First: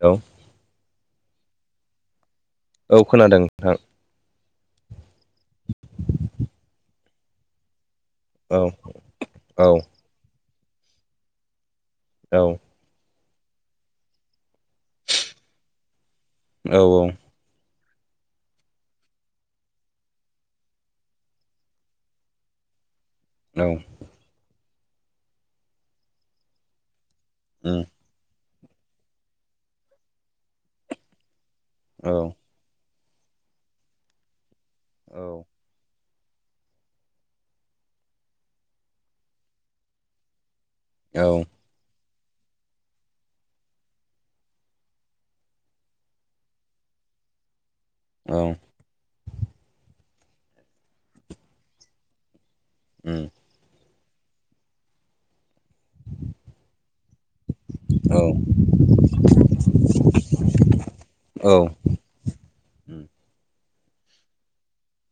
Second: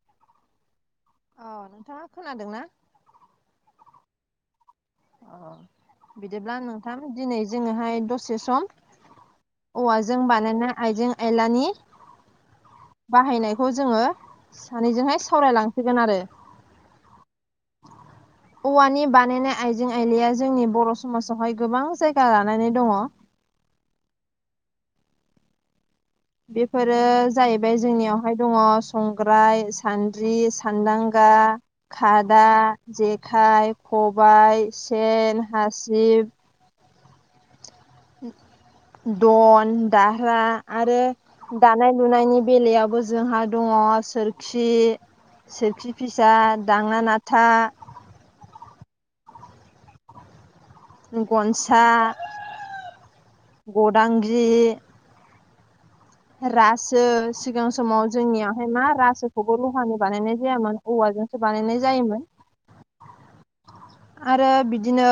औ अ नोंथाङा खोनादों ना औ खोनादों नोंथां अ बिदिब्ला नोंथां दिनै जोङोहाय दसे औ सम औ औव जों बानायना आइजें आयलानि औ बाहायनायखौ जोङो सानैजोंहाय सावरायलांसिगोन आरो औ औ [inaudible] औवानि बानायनाय आइजें आइलया जोंनि बर' समाजावहाय गोबां जायगा लानानै दङ औ बेफोरो जाहैबाय उम जोंनियाव आमहाय दङ संग्राय सान्द्रि सान्दांगा औ खादा जेखाइ खबाय औ सेन हासिब दन दारा आरो औ दानाय लुनायनि बेलायावबो जोंहा दङ सोरखि सोरखि फिसा दांना नाथा औ गनसा ओम गदांगि रासो सिगां समाव औ जोंनियावहाय मा रासोखौबो ल'हानि बानायनाय जायामोन औवाजोंसो बानायनाय जायोमोन उम आरो बिदिनो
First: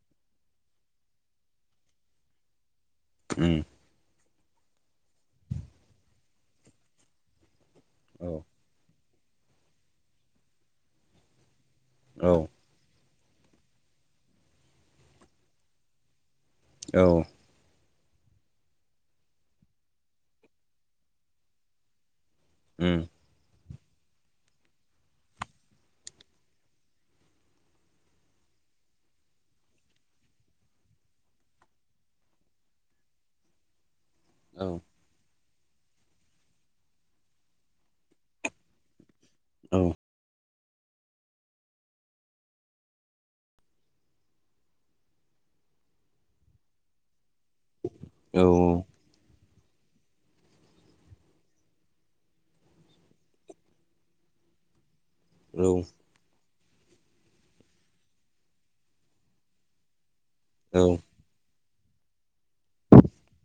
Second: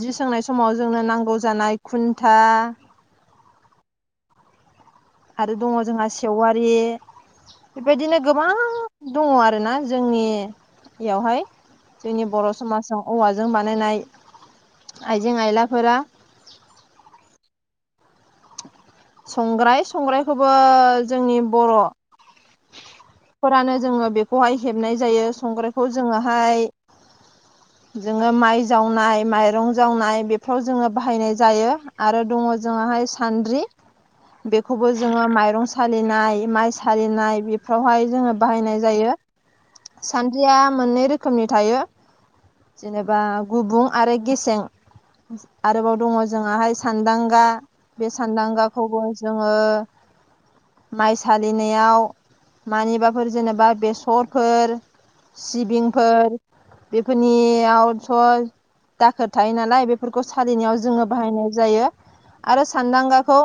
जि सोंनाय समाव जोंनो नांगौ जानाय खुन्था उम आरो दङ जोंहा सेवारि बेबायदिनो औ गोबां, दङ आरोना जोंनियावहाय जोंनि औ बर', समाजाव औवाजों बानायनाय आइजें-आइलाफोरा औ संग्राय संग्रायखौबो जोंनि बर' ओम फोरानो जोङो बेखौहाय हेबनाय जायो संग्रायखौ जोङोहाय जोङो माइ जावनाय माइरं जावनाय बेफ्राव जोङो बाहायनाय जायो आरो दङ जोंङाहाय सान्द्रि औ बेखौबो जोङो माइरं सालिनाय, माइ सालिनाय बेफ्रावहाय जोङो बाहायनाय जायो। औ सान्द्रिया मोननै रोखोमनि थायो जेनेबा गुबुं आरो गेसें आरोबाव दङ जोंङाहाय सानदांगा बे औ सानदांगाखौबो जोङो माइ सालिनायाव मानिबाफोर जेनेबा बेसर फोर सिबिंफोर बेफोरनियावथ' दाखोर थायो नालाय बेफोरखौ सालिनायाव जोङो, बाहायनाय जायो आरो सानदांगाखौ,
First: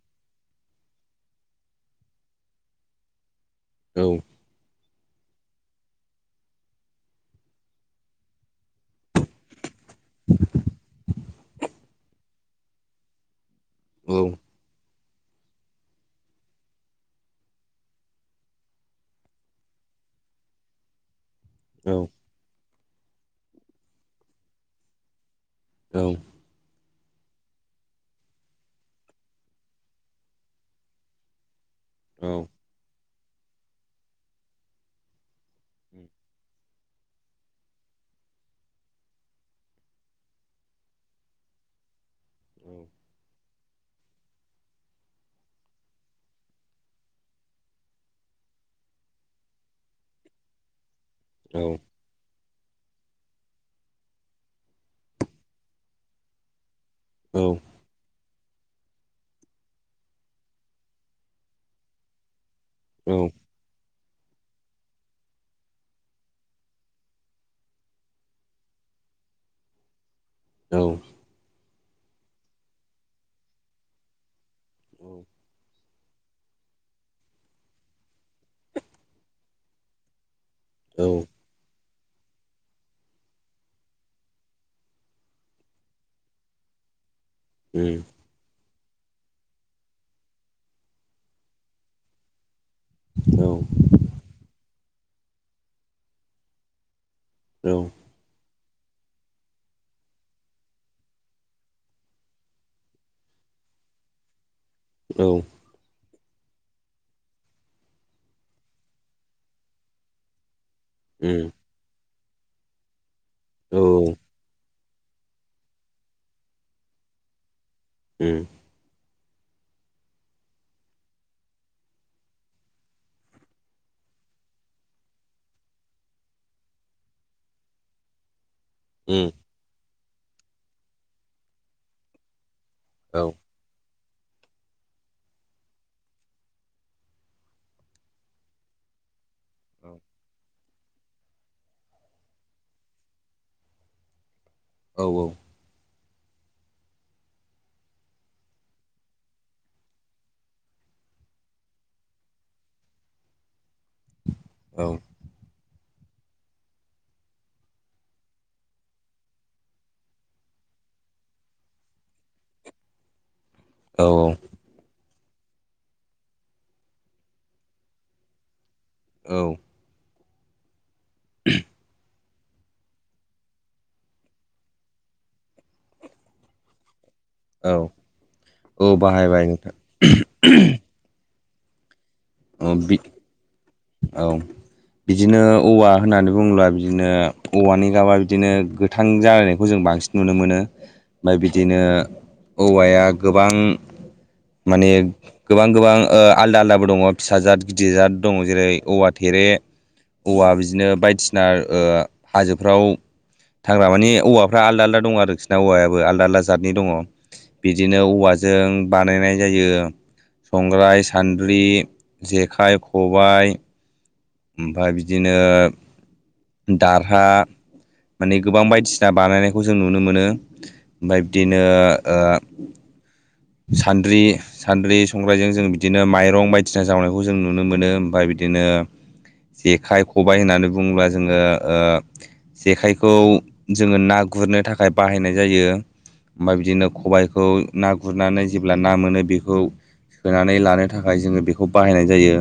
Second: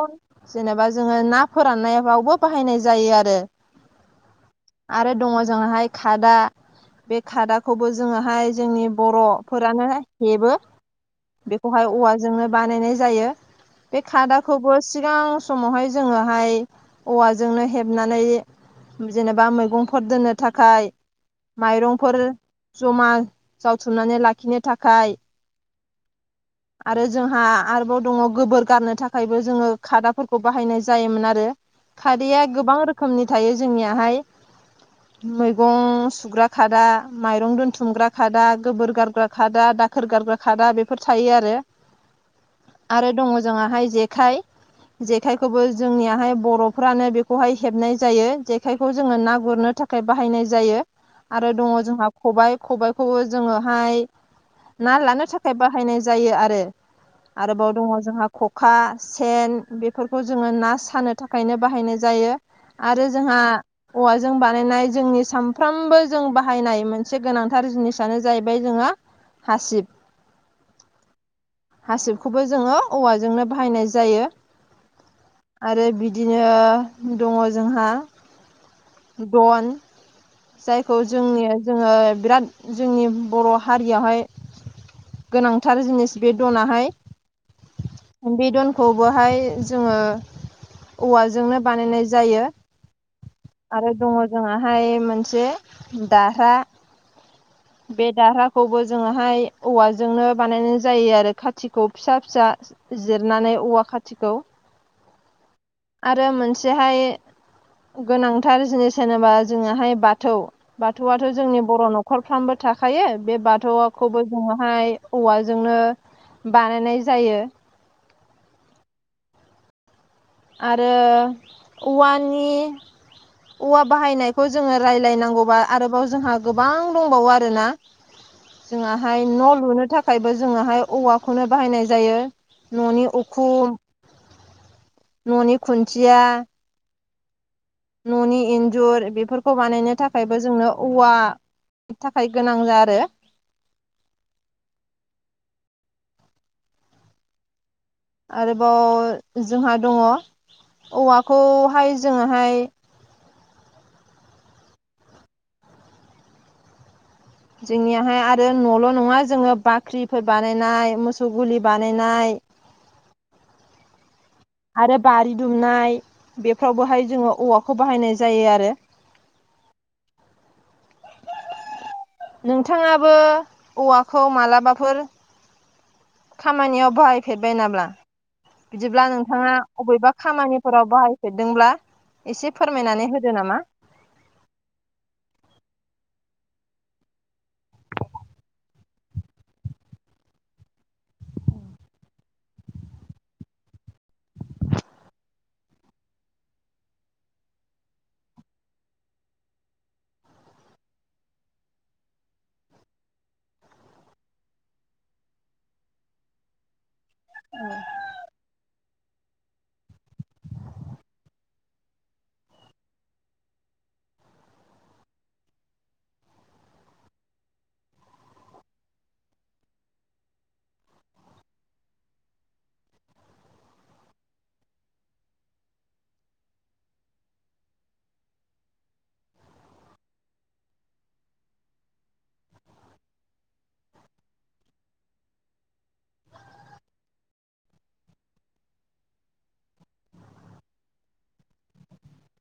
जेनेबा जोङो ना फोराननायावबो बाहायनाय जायो। आरो औ आरो दङ जोंहाय खादा बे खादाखौबो जोङाहाय जोंनि बर' फोरानो हेबो बेखौहाय औवाजोंनो बानायनाय जायो बे खादा खौबो सिगां समावहाय जोङोहाय औवाजोंनो हेबनानै, जेनेबा मैगंफोर दोननो थाखाय माइरंफोर औ ज'मा जावथुमनानै लाखिनो थाखाय, औ [unintelligible] आरो जोंहा आरोबाव दङ गोबोर गारनो थाखायबो जोङो खादाफोरखौ बाहायनाय जायोमोन आरो खारैया गोबां रोखोमनि थायो जोंनियाहाय, मैगं सुग्रा खादा माइरं दोनथुमग्रा खादा गोबोर गारग्रा खादा दा दाखोर गारग्रा खादा बेफोर थायो आरो आरो दङ जोङाहाय जेखाइ जेखाइखौबो जोंनियाहाय बर'फ्रानो बेखौहाय हेबनाय जायो जेखाइखौ जोङो ना गुरनो था थाखाय बाहायनाय जायो आरो दङ जोंहा खबाय खबायखौबो जोङोहाय ना लानो थाखाय बाहायनाय जायो आरो आरोबाव दङ जोंहा ख'खा सेन बेफोरखौ जोङो ना सानो थाखायनो बाहायनाय जायो। आरो जोंहा औवाजों बा बानायनाय जोंनि सानफ्रामबो जों बाहायनाय मोनसे गोनांथार जिनिसनो जाहैबाय जोंहा हासिब औ हासिबखौबो जोङो औवाजोंनो बाहायनाय जायो। आरो बिदिनो दङ जोंहा, दन जायखौ जोंनि जोङो बिराद जोंनि बर' हारियावहाय, गोनांथार जिनिस बे दनाहाय, उम बे दनखौबोहाय जोङो औवाजोंनो बानायनाय जायो। आरो दङ जोंहाहाय मोनसे दारहा औ बे दारहाखौबो जोङोहाय औवाजोंनो बानायनाय जायो आरो खाथिखौ फिसा फिसा जिरनानै औवा खाथिखौ औ आरो मोनसेहाय गोनांथार जिनिस होनोबा जोंहोहाय बाथौ, बाथौ आथ' जोंनि बर' न'खरफ्रामबो थाखायो बे बाथौखौबो, जोङोहाय औवाजोंनो बानायनाय जायो। उम आरो औवानि, औवा बाहायनायखौ जोङो रायज्लायनांगौबा आरोबाव जोंहा गोबां दंबावो आरोना जोङाहाय न' लुनो थाखायबो जोंङाहाय औवाखौनो बाहायनाय जायो। न'नि उखुम न'नि खुन्थिया न'नि इन्जुर बेफोरखौ बानायनो थाखायबो जोंनो औवा थाखाय गोनां जा आरो औ औ। आरोबाव जोंहा दङ औवाखौहाय जोङोहाय औ जोंनियाहाय आरो न'ल' नङा जोङो बाख्रिफोर बानायनाय मोसौ गलि बानायनाय औ औ आरो बारि दुमनाय बेफ्रावबोहाय जोङो औवाखौ बाहायनाय जायो आरो। औ [inaudible] नोंथाङाबो औवाखौ मालाबाफोर खामानियाव बाहाय फेरबाय औ औ नाब्ला औ बिदिब्ला बाहायबाय नोंथाङा नोंथां अबेबा खामानिफोराव बाहायफेरदोंब्ला एसे औ बि फोरमायनानै होदो नामा। औ बिदिनो औवा होननानै बुङोब्ला बिदिनो औवानि गाबा बिदिनो गोथां जालायनायखौ जों बांसिन नुनो मोनो बाय बिदिनो औवाया गोबां माने गोबां गोबां ओ आलदा आलदाबो दङ फिसा जाद गिदिर जाद दङ जेरै औवा थेरे औवा बिदिनो बायदिसिना ओ हाजोफ्राव हाग्रामाने औवाफोरा आलदा आलदा दं आरोखि ना औवायाबो आलदा आलदा जादनि दङ। बिदिनो औवाजों बानायनाय जायो संग्राय सान्द्रि जेखाइ खबाय ओमफाय बिदिनो दारहा माने गोबां बायदिसिना बानायनायखौ जों नुनो मोनो ओमफाय बिदिनो ओ सान्द्रि सान्द्रि संग्राइजों जों बिदिनो माइरं बायदिसिना जावनायखौ जों नुनो मोनो ओमफाय बिदिनो जेखाइ खबाय होननानै बुङोब्ला जोङो ओ जेखाइखौ जोङो ना गुरनो थाखाय बाहायनाय जायो। ओमफाय बिदिनो खबाइखौ ना गुरनानै जेब्ला ना मोनो बिखौ सोनानै लानो थाखाय जोङो बिखौ बाहायनाय जायो।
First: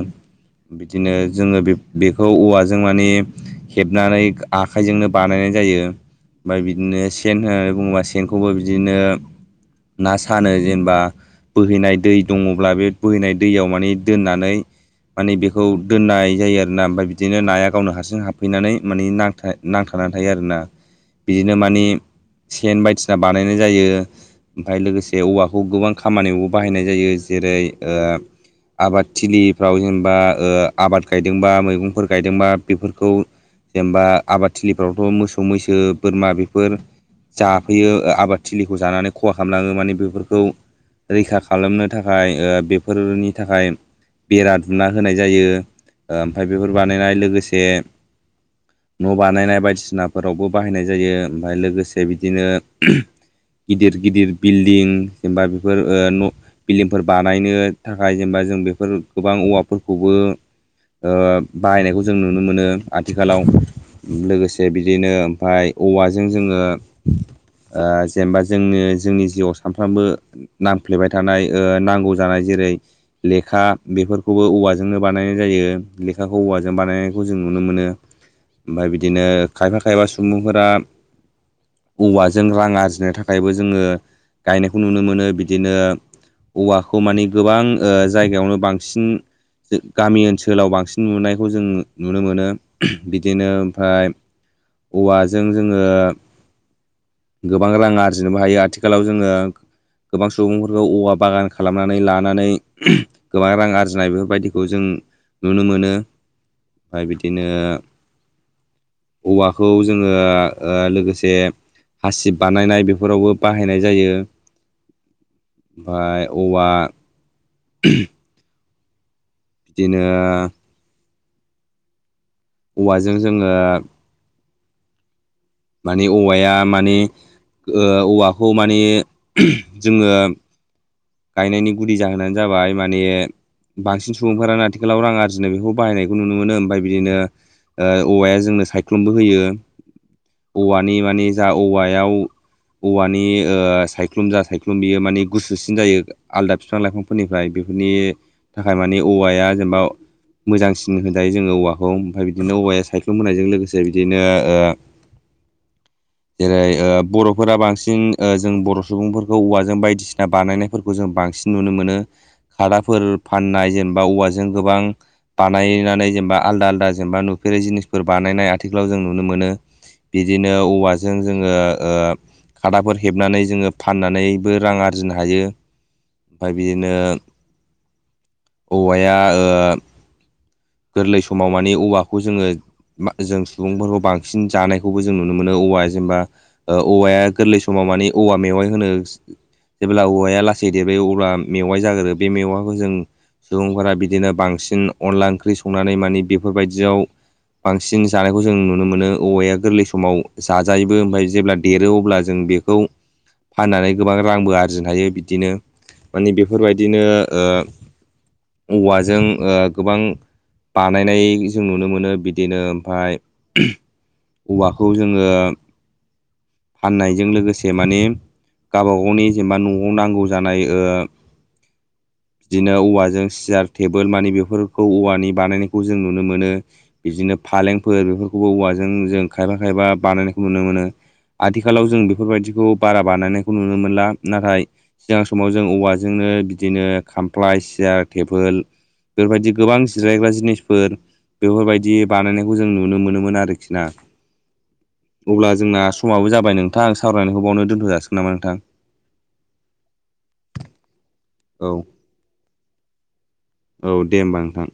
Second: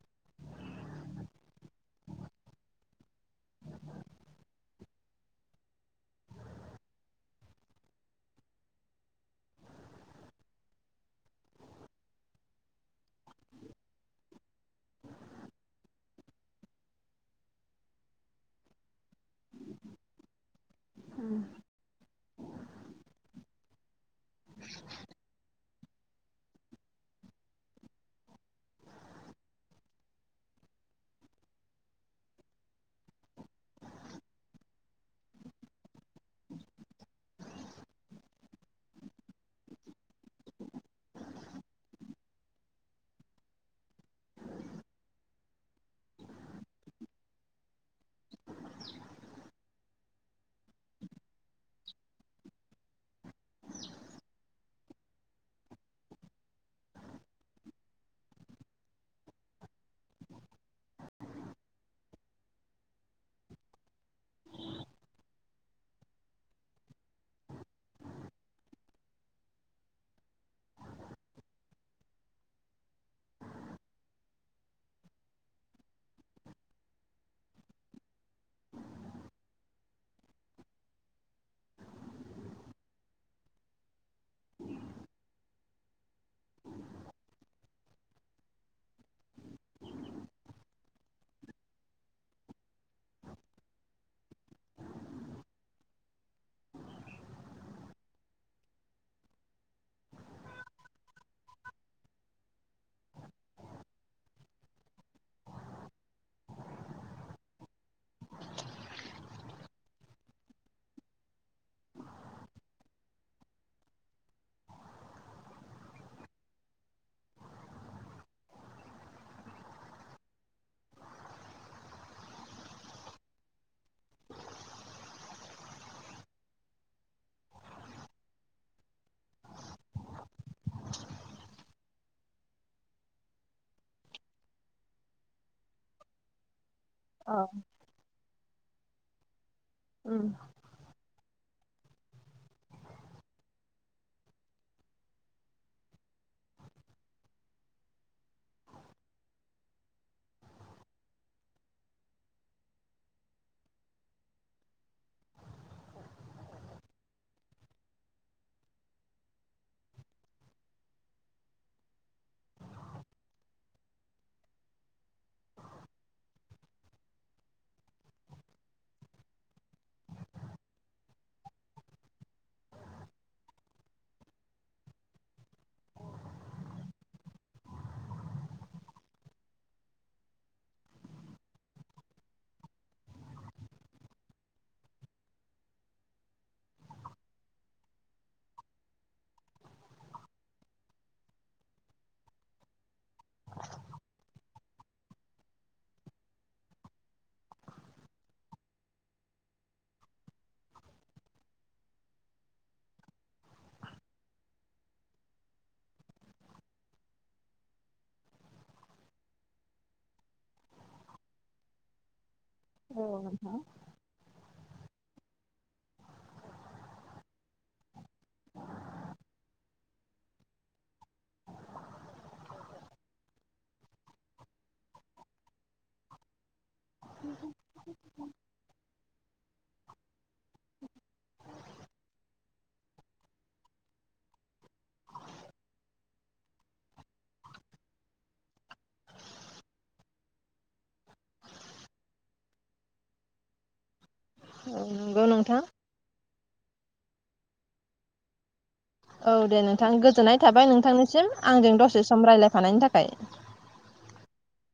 इदिनो जोङो बेख बेखौ औवाजों माने हेबनानै आखाइजोंनो बानायनाय जायो। ओमफाय बिदिनो सेन होननानै बुङोबा सेनखौबो बिदिनो ना सानो जेनेबा बोहैनाय दै दङब्ला बे बोहैनाय दैयाव माने दोननानै माने बेखौ दोननाय जायो आरोना ओमफाय बिदिनो नाया गावनो हारसिं हाबफैनानै माने ना नांथानानै थायो आरोना बिदिनो मानि सेन बायदिसिना बानायनाय जायो ओमफ्राय लोगोसे बे औवाखौ गोबां खामानियावबो बाहायनाय जायो जेरै आबादथिलिफ्राव जेनेबा आबाद गायदोंबा मैगंफोर गायदोंबा बेफोरखौ जेनेबा आबादथिलिफ्रावथ' मोसौ मैसो बोरमा बेफोर जाफैयो आबादथिलिखौ जानानै ख'हा खालामलाङो माने बेफोरखौ रैखा खालामनो थाखाय ओ बेफोरनि थाखाय बेरा दुमना होनाय जायो ओ ओमफाय बेफोर बानायनाय लोगोसे न' बानायनाय बायदिसिना फोरावबो बाहायनाय जायो ओमफ्राय लोगोसे बिदिनो गिदिर गिदिर बिल दिं जेनबा बेफोर न' बिल्डिंफोर बानायनो थाखाय जेनेबा जों बेफोर गोबां औवाफोरखौबो बाहायनायखौ जों नुनो मोनो आथिखालाव लोगोसे बिदिनो ओमफफ्राय औवाजों जोङो जेनेबा जोङो जोंनि जिउआव सानफ्रामबो नांफ्लेबाय थानाय नांगौ जानाय जेरै लेखा बेफोरखौबो औवाजोंनो बानायनाय जायो लेखाखौ औवाजों बानायनायखौ जों नुनो मोनो। ओमफ्राय बिदिनो खायफा खायबा सुबुंफोरा औवाजों रां आरजिनो थाखायबो जोङो गायनायखौ नुनो मोनो बि दिनो औवाखौ मानिे गोबां जायगायावनो बांसिन गामि ओनसोलाव बांसिन नुनायखौ जों नुनो मोनो बिदिनो ओमफ्राय औवाजों जोङो गोबां रां आरजिनोबो हायो आथिखालाव जोङो गोबां सुबुंफोरखौ औवा बागान खालामनानै लानानै गोबां रां आरजिनाय बेफोरबायदिखौ जों नुनो मोनो ओमफ्राय बिदिनो औवाखौ जोङो लोगोसे हासिब बानायनाय बेफोरावबो बाहायनाय जायो ओमफ्राय औवा बिदिनो औवाजों जोङो माने औवाया माने औवाखौ माने जोङो गायनायनि गुदि जाहोनानो जाबाय माने बांसिन सुबुंफोरानो आथिखालाव रां आरजिनाय बेखौ बायनायखौ नुनो मोनो ओमफ्राय बिदिनो औ औवाया जोंनो सायख्लुमबो होयो उम औवानि माने जा औवायाव औवानि सायख्लुम जा सायख्लुम बियो माने गुसु सिन जायो आलदा बिफां लाइफांफोरनिफ्राय बेफोरनि थाखाय मानि औवाया जेनेबा मोजांसिन होनजायो जोङो औवाखौ ओमफ्राय बिदिनो औवाया सायख्लुम होनायजों लोगोसे बिदिनो [inaudible] जेरै बर'फोरा बांसिन जों बर' सुबुंफोरखौ औवाजों बायदिसिना बानायनायफोरखौ जों बांसिन नुनो मोनो खादाफोर फाननाय जेनेबा औवाजों गोबां बानायनानै जेनेबा आलदा आलदा जेनेबा नुफेरै जिनिसफोर बानायनाय आथिखालाव जों नुनो मोनो बिदिनो औवाजों जोङो खादाफोर हेबनानै जोङो फाननानैबो रां आरजिनो हायो ओमफ्राय बिदिनो औवाया गोरलै समाव माने औवाखौ जोङो जों सुबुंफोरखौ बांसिन जानायखौबो जों नुनो मोनो औवाया जेनेबा ओ औवाया गोरलै समाव मानि औवा मेवाइ होनो जेब्ला औवाया लासै देरबो अब्ला मेवाइ जाग्रो बे मेवाखौ जों सुबुंफोरा बिदिनो बांसिन अनला ओंख्रि संनानै माने बेफोरबायदियाव बांसिन जानायखौ जों नुनो मोनो औवाया गोरलै समाव जाजायोबो ओमफ्राय जेब्ला देरो अब्ला जों बे औ फाननानै गोबां रांबो आरजिनो हायो बिदिनो मानि बेफोरबायदिनो औवाजों गोबां बानायनाय जों नुनो मोनो बिदिनो औ ओमफ्राय औवाखौ जोङो फाननायजों लोगोसे माने गावबा गावनि जेनेबा न'आव नांगौ जानाय बिदिनो औवाजों सियार टेबोल मानि बेफोरखौ औवानि बानायनायखौ जों नुनो मोनो। बिदिनो फालेंफोर बेफोरखौबो औवाजों जों खायफा खायफा बानायनायखौ नुनो मोनो। आथिखालाव जों बेफोरबायदिखौ बारा बानायनायखौ नुनो मोनला। नाथाय सिगां समाव जों औवाजोंनो बिदिनो खामफ्लाय सियार टेबोल बेफोरबायदि गोबां जिरायग्रा जिनिसफोर बेफोरबायदि बानायनायखौ जों नुनो मोनोमोन आरोखि ना। नंगौ अब्ला नोंथां जोंना समाबो जाबाय नोंथां आं सावरायनायखौ बावनो दोन्थ' जासिगोन नामा नोंथां। औ दे नोंथां गोजोननाय थाबाय नोंथांनिसिम औ आंजों दसे सम रायज्लायफानायनि थाखाय। औ दे होमबा नोंथां।